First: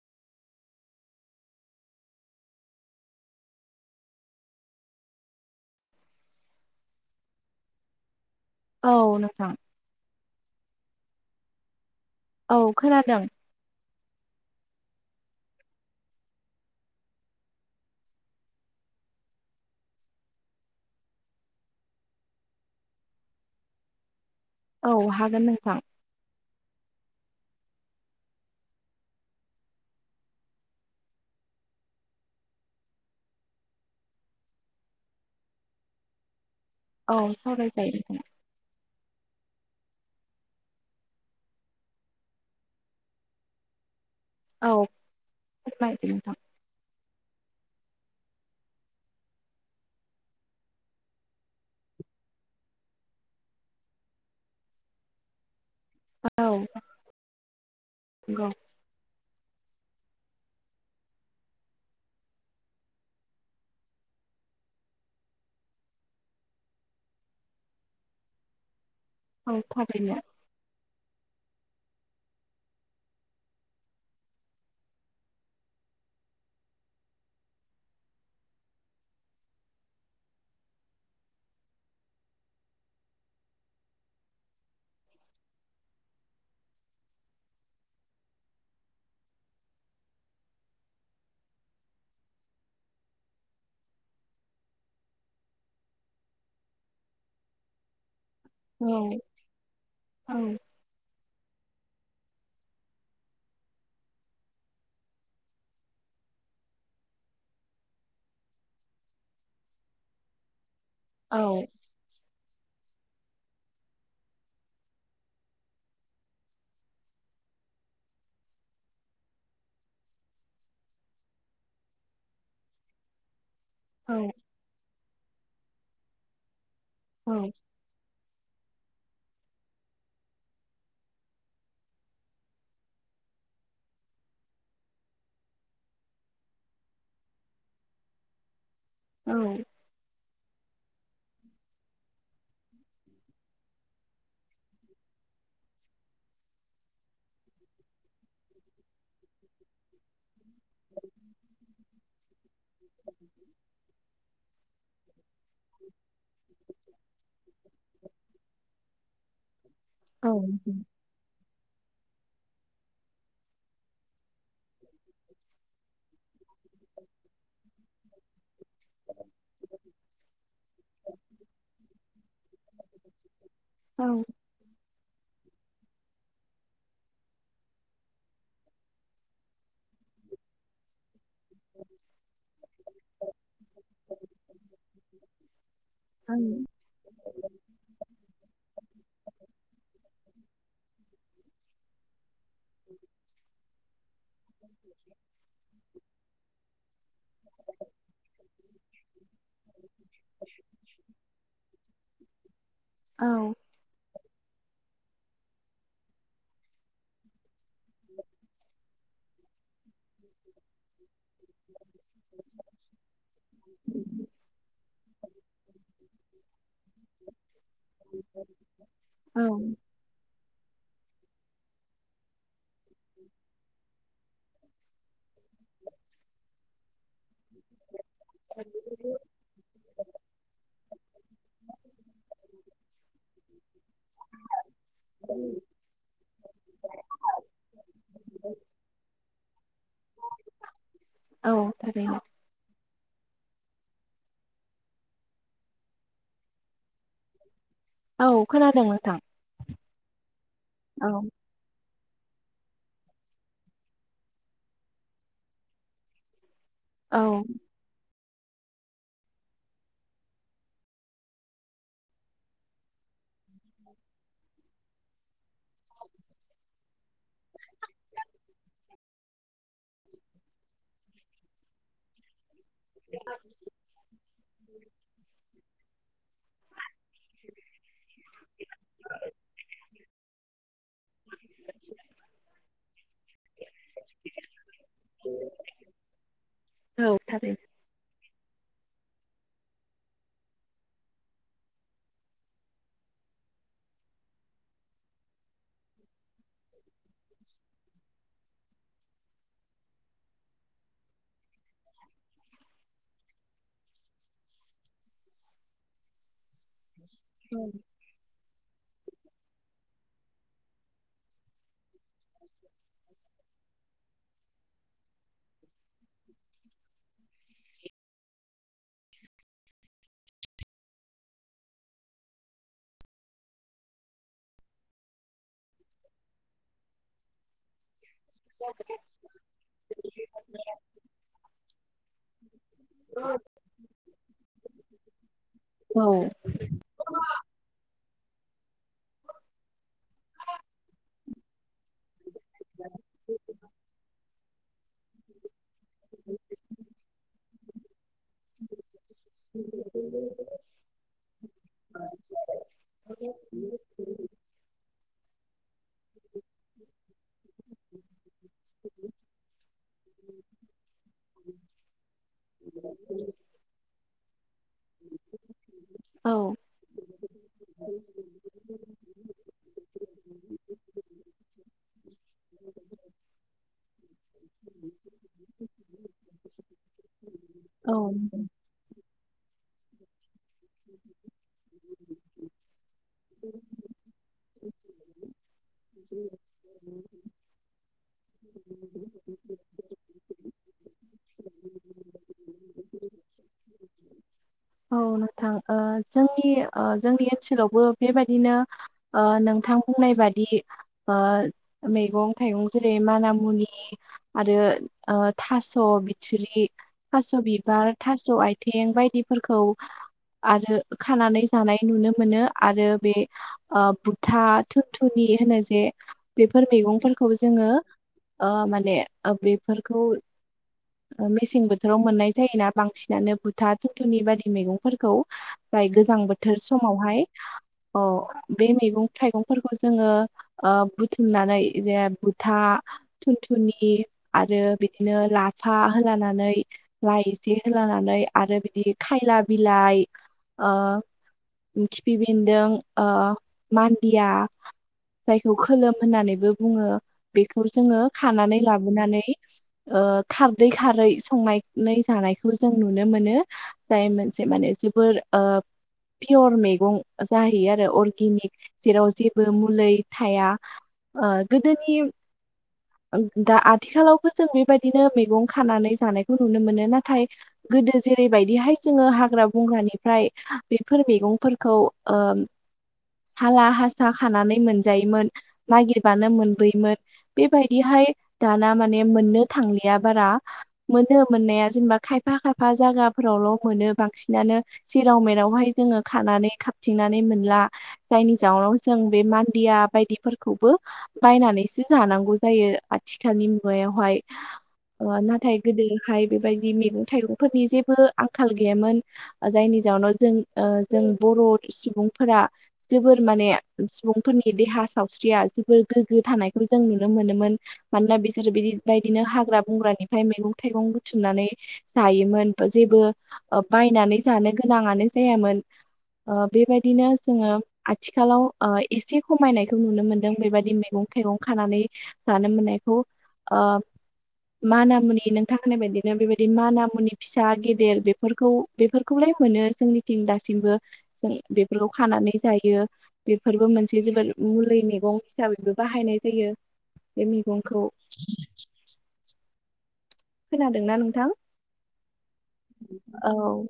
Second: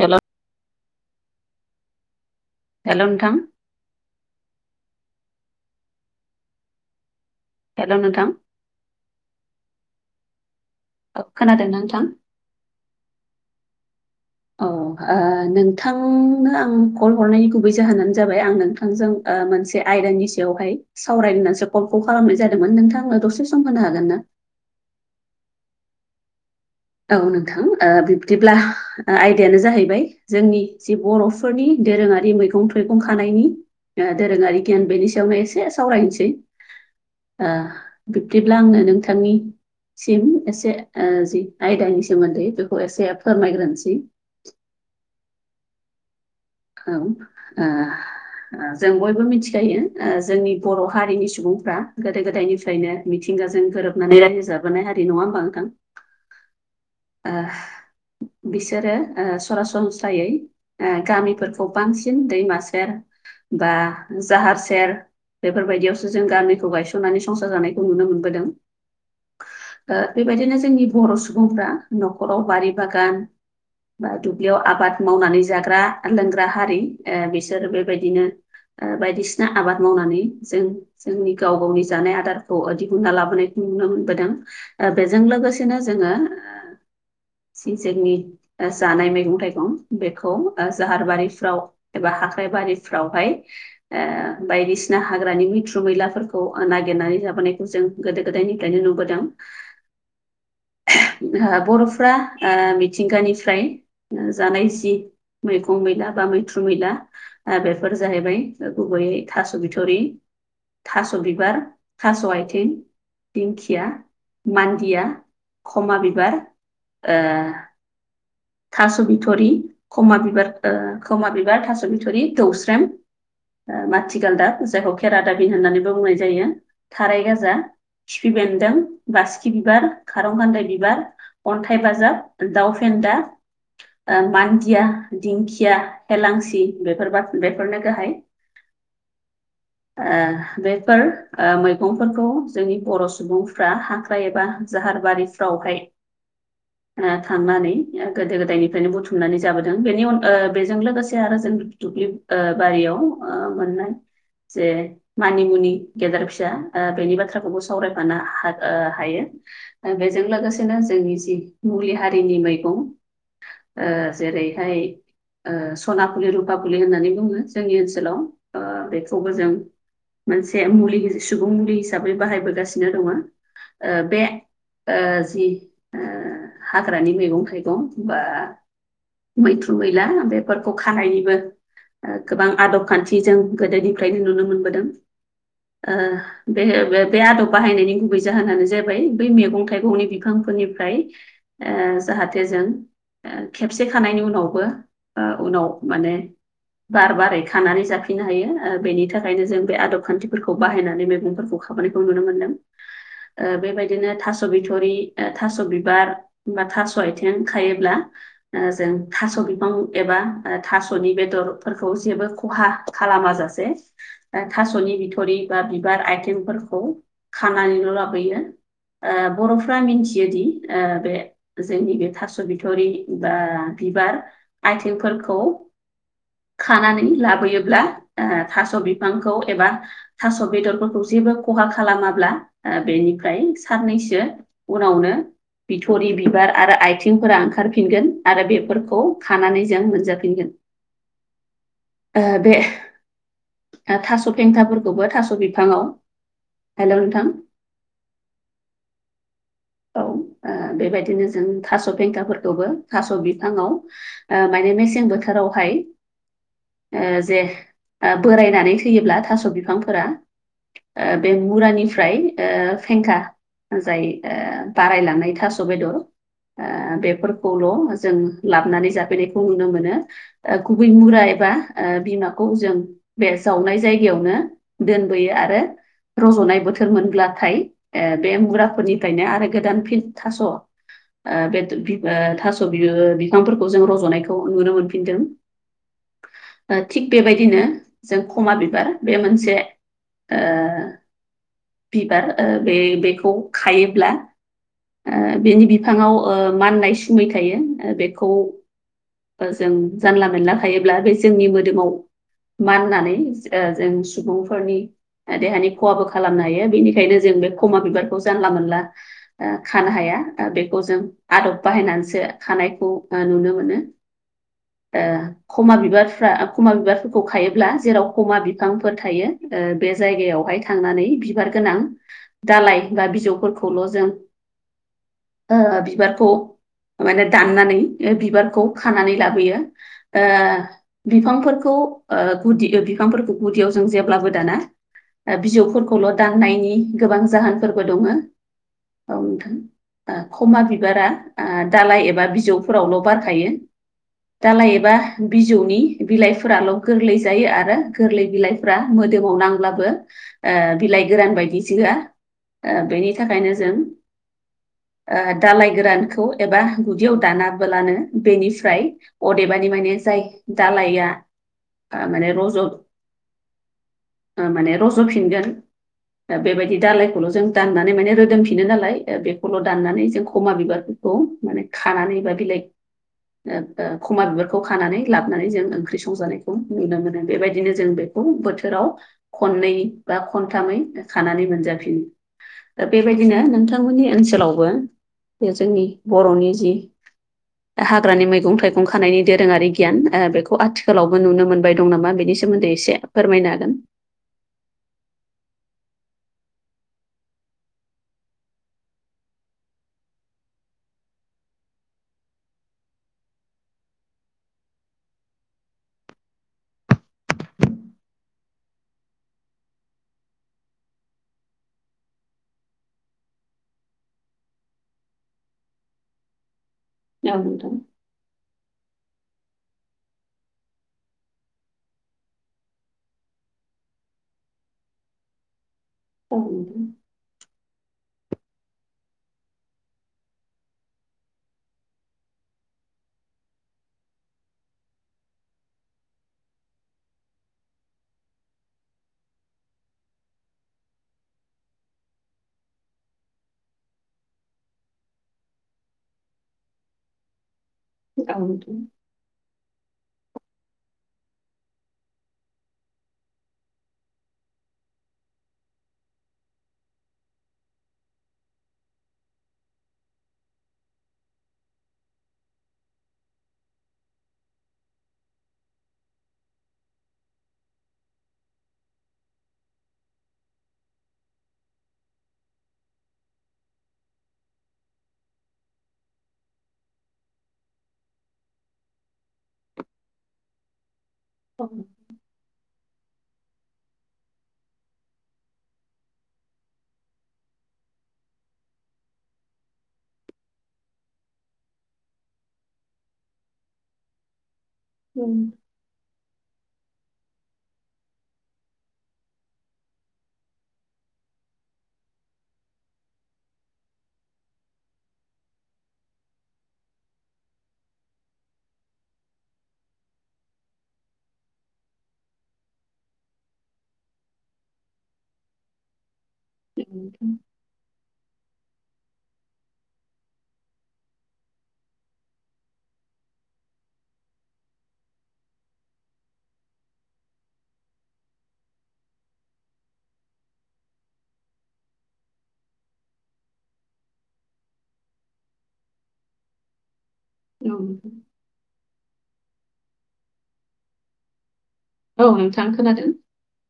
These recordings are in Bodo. हेल' हेल नोंथां। हेल' नोंथां। औ नोंथां। खोनादों ना नोंथां। औ खोनादों। [inaudible] औ ओ नोंथांनो आं कल हरनायनि गुबै जाहोनानो जाबाय आं नोंथांजों ओ मोनसे आइदानि सायावहाय सावरायनो होननानैसो कलखौ खालामनाय जादोंमोन नोंथां आनो दसे सम होनो हागोन ना? औ हागोन नोंथां। औ नोंथां ओ बिब्दिब्ला आयदायानो जाहैबाय जोंनि जि बर'फोरनि दोरोङारि मैगं थाइगं खानायनि दोरोङारि गियान बेनि सायावनो एसे सावरायनोसै औ ओ सावरायजायो नोंथां बिब्दिब्ला आंनो नोंथांनिसिम एसे जि आयदानि सोमोन्दै बेखौ एसे फोरमायग्रोनोसै औ बायदि नोंथां। औ आ जों बयबो मिथिखायो ओ जोंनि बर' हारिनि सुबुंफ्रा गोदो गोदायनिफ्रायनो मिथिंगाजों गोरोबनानै रायजो जाबोनाय हारि नङा होमबा नोंथां औ नंगौ बिसोरो सरासनस्रा यै गामिफोरखौ बांसिन दैमासेेर बा जाहार सेर बेफोरबायदियावसो जों गामिखौ गायसननानै संसार जानायखौ नुनो मोनबोदों औ थारैनो बेबायदिनो जोंनि बर' सुबुंफ्रा न'खराव बारि बागान बा दुब्लियाव आबाद मावनानै जाग्रा लोंग्रा हारि बिसोरो बेबायदिनो बायदिसिना आबाद मावनानै जों जोंनि गाव गावनि जानाय आदारखौ दिहुनना लाबोनायखौ नुनो मोनबोदों बेजों लोगोसेनो जोङो सिंसेरनि जानाय मैगं थाइगं बेखौ जाहार बारिफ्राव एबा हाख्राइबारिफ्रावहाय ओ बायदिसिना हाग्रानि मैथ्रु मैलाफोरखौ नागिरनानै जाबोनायखौ जों गोदो गोदायनि दानि औ नुबोदों औ बर'फ्रा ओ मिथिंगानिफ्राय जानाय जि मैगं मैला बा मैथ्रु मैला बेफोर जाहैबाय गुबैयै थास' बिथ'रि थास' औ बिबार थास' आथिं दिंखिया मान्दिया खमा बिबार थास' बिथरि खमा बि खमा बिबार थास' बिथरि दौस्रम औ माथिगालदाब जाय हक केेरादाबिन होननानैबो बुंनाय जायो थाराय औ गाजा खिफि बेन्दों बाासखि बिबार खारं गान्दाय बिबार अन्थाइ बाजाब दाउ फेन्दा मान्दिया दिंखिया हेलांसि बेफोर बेफोरनो गाहाय औ बेफोर मैगंफोरखौ जोंनि बर' सुबुंफ्रा हाग्रा एबा जाहारबारिफ्रावहाय थांनानै गोदो गोदायनिफ्रायनो बुथुमनानै जाबोदों बेनि अन ओ बेजों लोगोसे आरो जों दुब्लि ओ बारियाव मोननाय जे मानिमुनि गेदेर फिसा बेनि बाथ्राखौबो सावरायफानो हागोन ओ हायो बेजों औ लोगोसेनो जोंनि जि मुलि हारिनि मैगं जेरै [unintelligible] सनाफुलि रुपाफुलि होननानै बुङो जोंनि ओनसोलाव ओ बेखौबो जों मोनसे मुलि सुबुं मुलि हिसाबै बाहायबोगासिनो दङ ओ बे ओ ओ हाग्रानि मैगं थाइगं बा मैथ्रु मैला बेफोरखौ खानायनिबो गोबां आदब खान्थि जों गोदोनिफ्रायनो नुनो मोनबोदों ओ बे बे बे आदब बाहायनायनि गुबै जाहोनानो जाहैबाय बै मैगं थाइगंनि बिफांफोरनिफ्राय जाहाथे जों खेबसे थानायनि उनावबो उनाव माने बार बारै खानानै जाफिननो हायो बेनि थाखायनो जों बे आदब खान्थिफोरखौ बाहायनानै मैगंफोरखौ खामानिखौ नुनो मोनदों ओ औ बेबायदिनो थास' थास' बिथरि थास' बिबार बा थास' आथिं खायोब्ला जों थास' बिफां एबा थास'नि बेदरफोरखौ जेबो खहा खालामाजासे थास'नि बिथ'रि बा बिबार आइटेमफोरखौ खानानैल' लाबोयो ओ औ बर'फ्रा मिथियोदि बे जोंनि बे थास' बिथरि ओ बिबार आइथिंफोरखौ खानानै लाबोयोब्ला थास' बिफांखौ एबा थास' बेदरफोरखौ जेबो खहा खालामाब्ला बेनिफ्राय साननैसो उनावनो बिथरि बिबार आरो आथिंफोरा ओंखारफि फिनगोन आरो बेफोरखौ खानानै जों मोनजाफिनगोन। औ थारैनो ओ बे थास' फेंखाफोरखौबो थास' बिफाङाव। हेल' नोंथां औ खोनादों नोंथां [inaudible] औ औ बेबायदिनो जों थास' बेेंखाफोरखौबो थास' बिफाङाव माने मेसें बोथोरावहाय ओ औ जे बोरायनानै थैयोब्ला थास' बिफांफोरा। बे मुरानिफ्राय ओ फेंखा जाय बारायलांनाय थास' बेदर आ बेफोर खौल' जों लाबोनानै जाफैनायखौ नुनो मोनो। गुबै मुरा एबा बिमाखौ जों बे जावनाय जायगायावनो दोनबोयो आरो रज'नाय बोथोर मोनब्लाथाय ए बे मुराफोरनिफ्रायनो आरो गोदान फिन थास' आ बे थफिग ओ थास' बिफांफोरखौ जों रज'नायखौ नुनो मोनफिनदों। थिग औ बेबायदिनो थारैनो जों खमा बिबार बे मोनसे ओ बिबार बे बेखौ खायोब्ला बिनि बिफाङाव ओ माननाय सिुमै थायो बेखौ जों जानला मोनला खायोब्ला बे जोंनि मोदोमाव मान होननानै ओ जों सुबुंफोरनि देहानि खहाबो खालामनो हायो। बेनिखायनो जों बे खमा बिबारखौ जानला मोनला खानो हाया। बेखौ जों आदब बाहायनानैसो खानायखौ नुनो मोनो ओ खमा बिबारफ्रा खमा बिबारफोरखौ खायोब्ला जेराव खमा बिफांफोर थायो। ओ बे जायगायावहाय थांनानै बिबार गोनां दालाय बा बिजौफोरखौल' जों ओ बिबारखौ माने दाननानै बिबारखौ खानानै लाबोयो। ओ बिफांफोरखौ ओ गुदि बिफांफोरखौ गुदियाव जों जेब्लाबो दाना। बिजौफोरखौल' औ दाननायनि गोबां जाहोन फोरबो दङो औ नोंथां खमा बिबारा ओ दालाय एबा बिजौफोरावल' बारखायो। दालइ एबा बिजौनि बिलाइफोराल' गोरलै जायो आरो गोरलै बिलाइफ्रा मोदोमाव नांब्लाबो बिलाइ गोरान बायदि जोआ बेनि थाखायनो जों आ दालाय गोरानखौ एबा गुदियाव दानाबोलानो बेनिफ्राय अदेबानि मानि जाय दालया माने रज माने रज'फिनगोन औ बेबायदि [unintelligible] खौ माने खानानै बा बिलाइ खमा बिबारखौ खानानै लाबोनानै जों ओंख्रि संजानायखौ नुनो मोनो। बेबायदिनो जों बे औ बोथोराव खननै बा खनथामै खानानै मोनजाफिनो। दा बेबायदिनो नोंथांमोननि ओनसोलावबो बे जोंनि बर'नि जि हाग्रानि मैगं थाइगं खानायनि दोरोङारि गियान बेखौ आथिखालावबो नुनो मोनबाय दं नामा? बेनि सोमोन्दै एसे फोरमायनो हागोन? औ नोंथां ओ जोंनि ओ जोंनि ओनसोलावबो बेबायदिनो ओ नोंथां बुंनाय बादि ओ मैगं थाइगं जेरै मानामुनि आरो ओ थास' बिथुरि। थास' बिबार, थास' आइथिं बायदिफोरखौ आरो खानानै जानाय नुनो मोनो आरो बे ओ बुथा थुनथुनि होनो जे बेफोर मैगंफोरखौ जोङो हागोन। ओ माने बेफोरखौ ओ मेसें बोथोराव मोननाय जायोना बांसिनानो बुथा थुनथुनि बायदि मैगंफोरखौ। ओमफ्राय गोजां औ बोथोर नोंथां समावहाय अह बे मैगं थाइगंफोरखौ जोङो ओ बुथुमनानै जे बुथा थुनथुनि आरो बिदिनो लाफा होलानानै लाइ एसे होलानै आरो बिदि खायला बिलाइ ओ खिफि बेन्दों ओ मान्दिया जायखौ खोलोम होननानैबो बुङो, बेखौ जोङो खानानै लाबोनानै ओ खारदै खारै संनानै जानायखौ जों नुनो मोनो। जाय मोनसे माने जोबोर ओ पियर मैगं जाहैयो आरो अरगेनिक जेराव जेबो मुलै थाया। ओ गोदोनि ओ दा आथिखालावबो जों बेबायदिनो मैगं खानानै जानायखौ नुनो मोनो नाथाय गोदो जे बेबायदिहाय जोङो हाग्रा बंग्रानिफ्राय बेफोर मैगंफोरखौ ओ हाला हासा खानानै मोनजायोमोन, नागिरबानो मोनबोयोमोन। बेबायदिहाय दाना माने मोननो थांलिया बारा। मोनो औ मोननाया जेनेबा खायफा खायफा जागाफोरावल' मोनो बांसिनानो जेराव मेरावहाय जोङो खानानै खाबथिंनानै मोनला। जायनि जाउनाव जों बे मान्दिया बायदिफोरखौबो बायनानैसो जानांगौ जायो आथिखालनि मुगायावहाय। ओ नाथाय गोदोहाय बेबायदि मैगं थाइगंफोरनि जेबो आंखाल गैयामोन। जायनि जाउनाव जों ओ जों बर' सुबुंफोरा जोबोर माने सुबुंफोरनि देहा सावस्रिया जोबोर गोग्गो थानायखौ जों नुनो मोनोमोन। मानोना बिसोरो बिबादिनो हाग्रा बंग्रानिफ्राय मैगं थाइगं बुथुमनानै जायोमोन जेबो बायनानै जानो गोनाङानो जायामोन। ओ बेबायदिनो नोंथां जोङो आथिखालाव ओ एसे खमायनायखौ नुनो मोनदों बेबायदि मैगं थाइगं खानानै जानो मोननायखौ। ओ मानामुनि नोंथां होननाय बायदिनो बेबायदि मानामुनि फिसा गेदेर बेफोरखौ बेफोरखौलाय मोनो जोंनिथिं दासिमबो जों बेफोरखौ खानानै दायो बेफोरबो मोनसे जोबोद मुलै मैगं हिसाबैबो बाहायनाय जायो। बे औ मैगंखौ नोंथां खोनादोंना नोंथां? औ नोंथां खोनादों। औ।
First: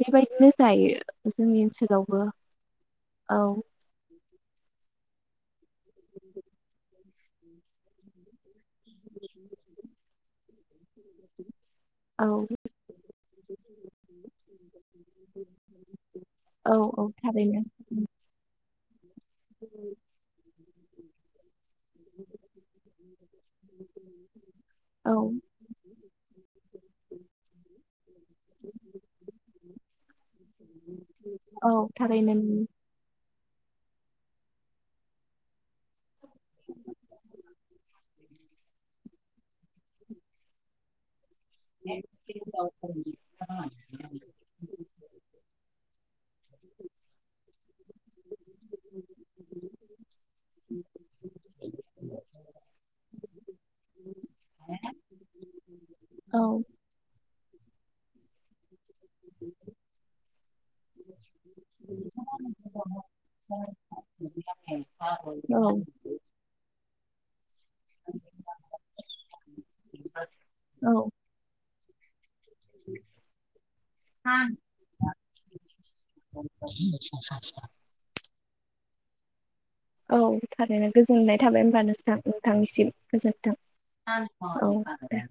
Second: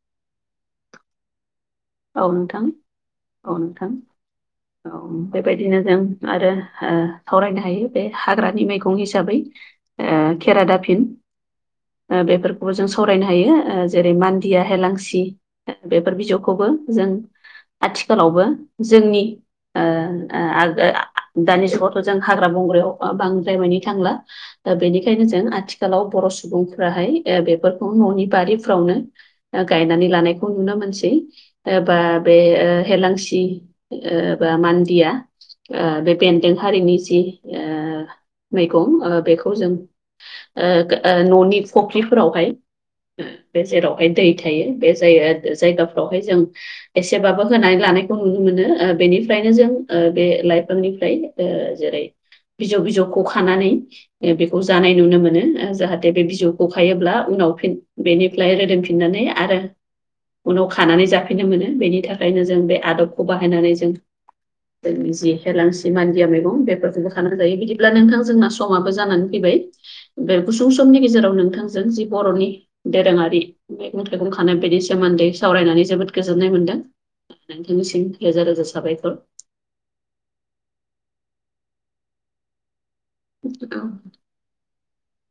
बेबायदिनो जायो जोंनि ओनसोल औ नोंथां, औ नोंथां। औ बेबायदिनो जों आरो सावरायनो हायो बे हाग्रानि मैगं हिसाबै केेरादाफिनि औ बेफोरखौबो जों सावरायनो हायो जेरै मान्दिया, हेलांसि बेफोर बिजौखौबो औ औ जों थारैनो आथिखालावबो जोंनि ओ ओ दानि जुगाव थ' जों हाग्रा बंग्रायाव बांद्रायमानि थांला। दा औ बेनिखायनो जों आथिखालाव बर' सुबुंफ्राहाय बेफोरखौ न'नि बारिफ्रावनो गायनानै लानायखौ नुनो मोनसै औ बा थारैनो बे एलांसि ओ बा मान्दिया ओ बे बेन्दों हारिनि जि ओ मैगं ओ बेखौ जों ओ ओ न'नि फख्रिफोरावहाय बे जेरावहाय दै थायो बे जाय जायगाफ्रावहाय जों एसेबाबो होनानै लानायखौ नुनो मोनो बेनिफ्रायनो जों बे लाइफांनिफ्राय जेरै बिजौ बिजौखौ खानानै बेखौ जानाय नुनो मोनो जाहाथे बे औ बिजौखौ खायोब्ला उनाव फिन बेनिफ्राय रोदोमफिननानै आरो उनाव खानानै जा फाननो मोनो बेनि थाखायनो जों बे आदबखौ बाहायनानै जों जि औ एलांसि मानदिया मैगं बेफोरखो खानानै जायो। बिदिब्ला नोंथां जोंना समाबो जानानै फैबाय बे गुसुं औ समनि गेजेराव नोंथांजों जों जि बर'नि दोरोङारि मैगं थाइगं खानाय बेनि सोमोन्दै सावरायनानै जोबोद गोजोननाय मोनदों। नोंथांनिसिम रोजा रोजा साबायखर। औ थारैनो गोजोननाय थाबाय होमबा नोंथां, नोंथांनिसिम गोजोन्थों। औ औ दे।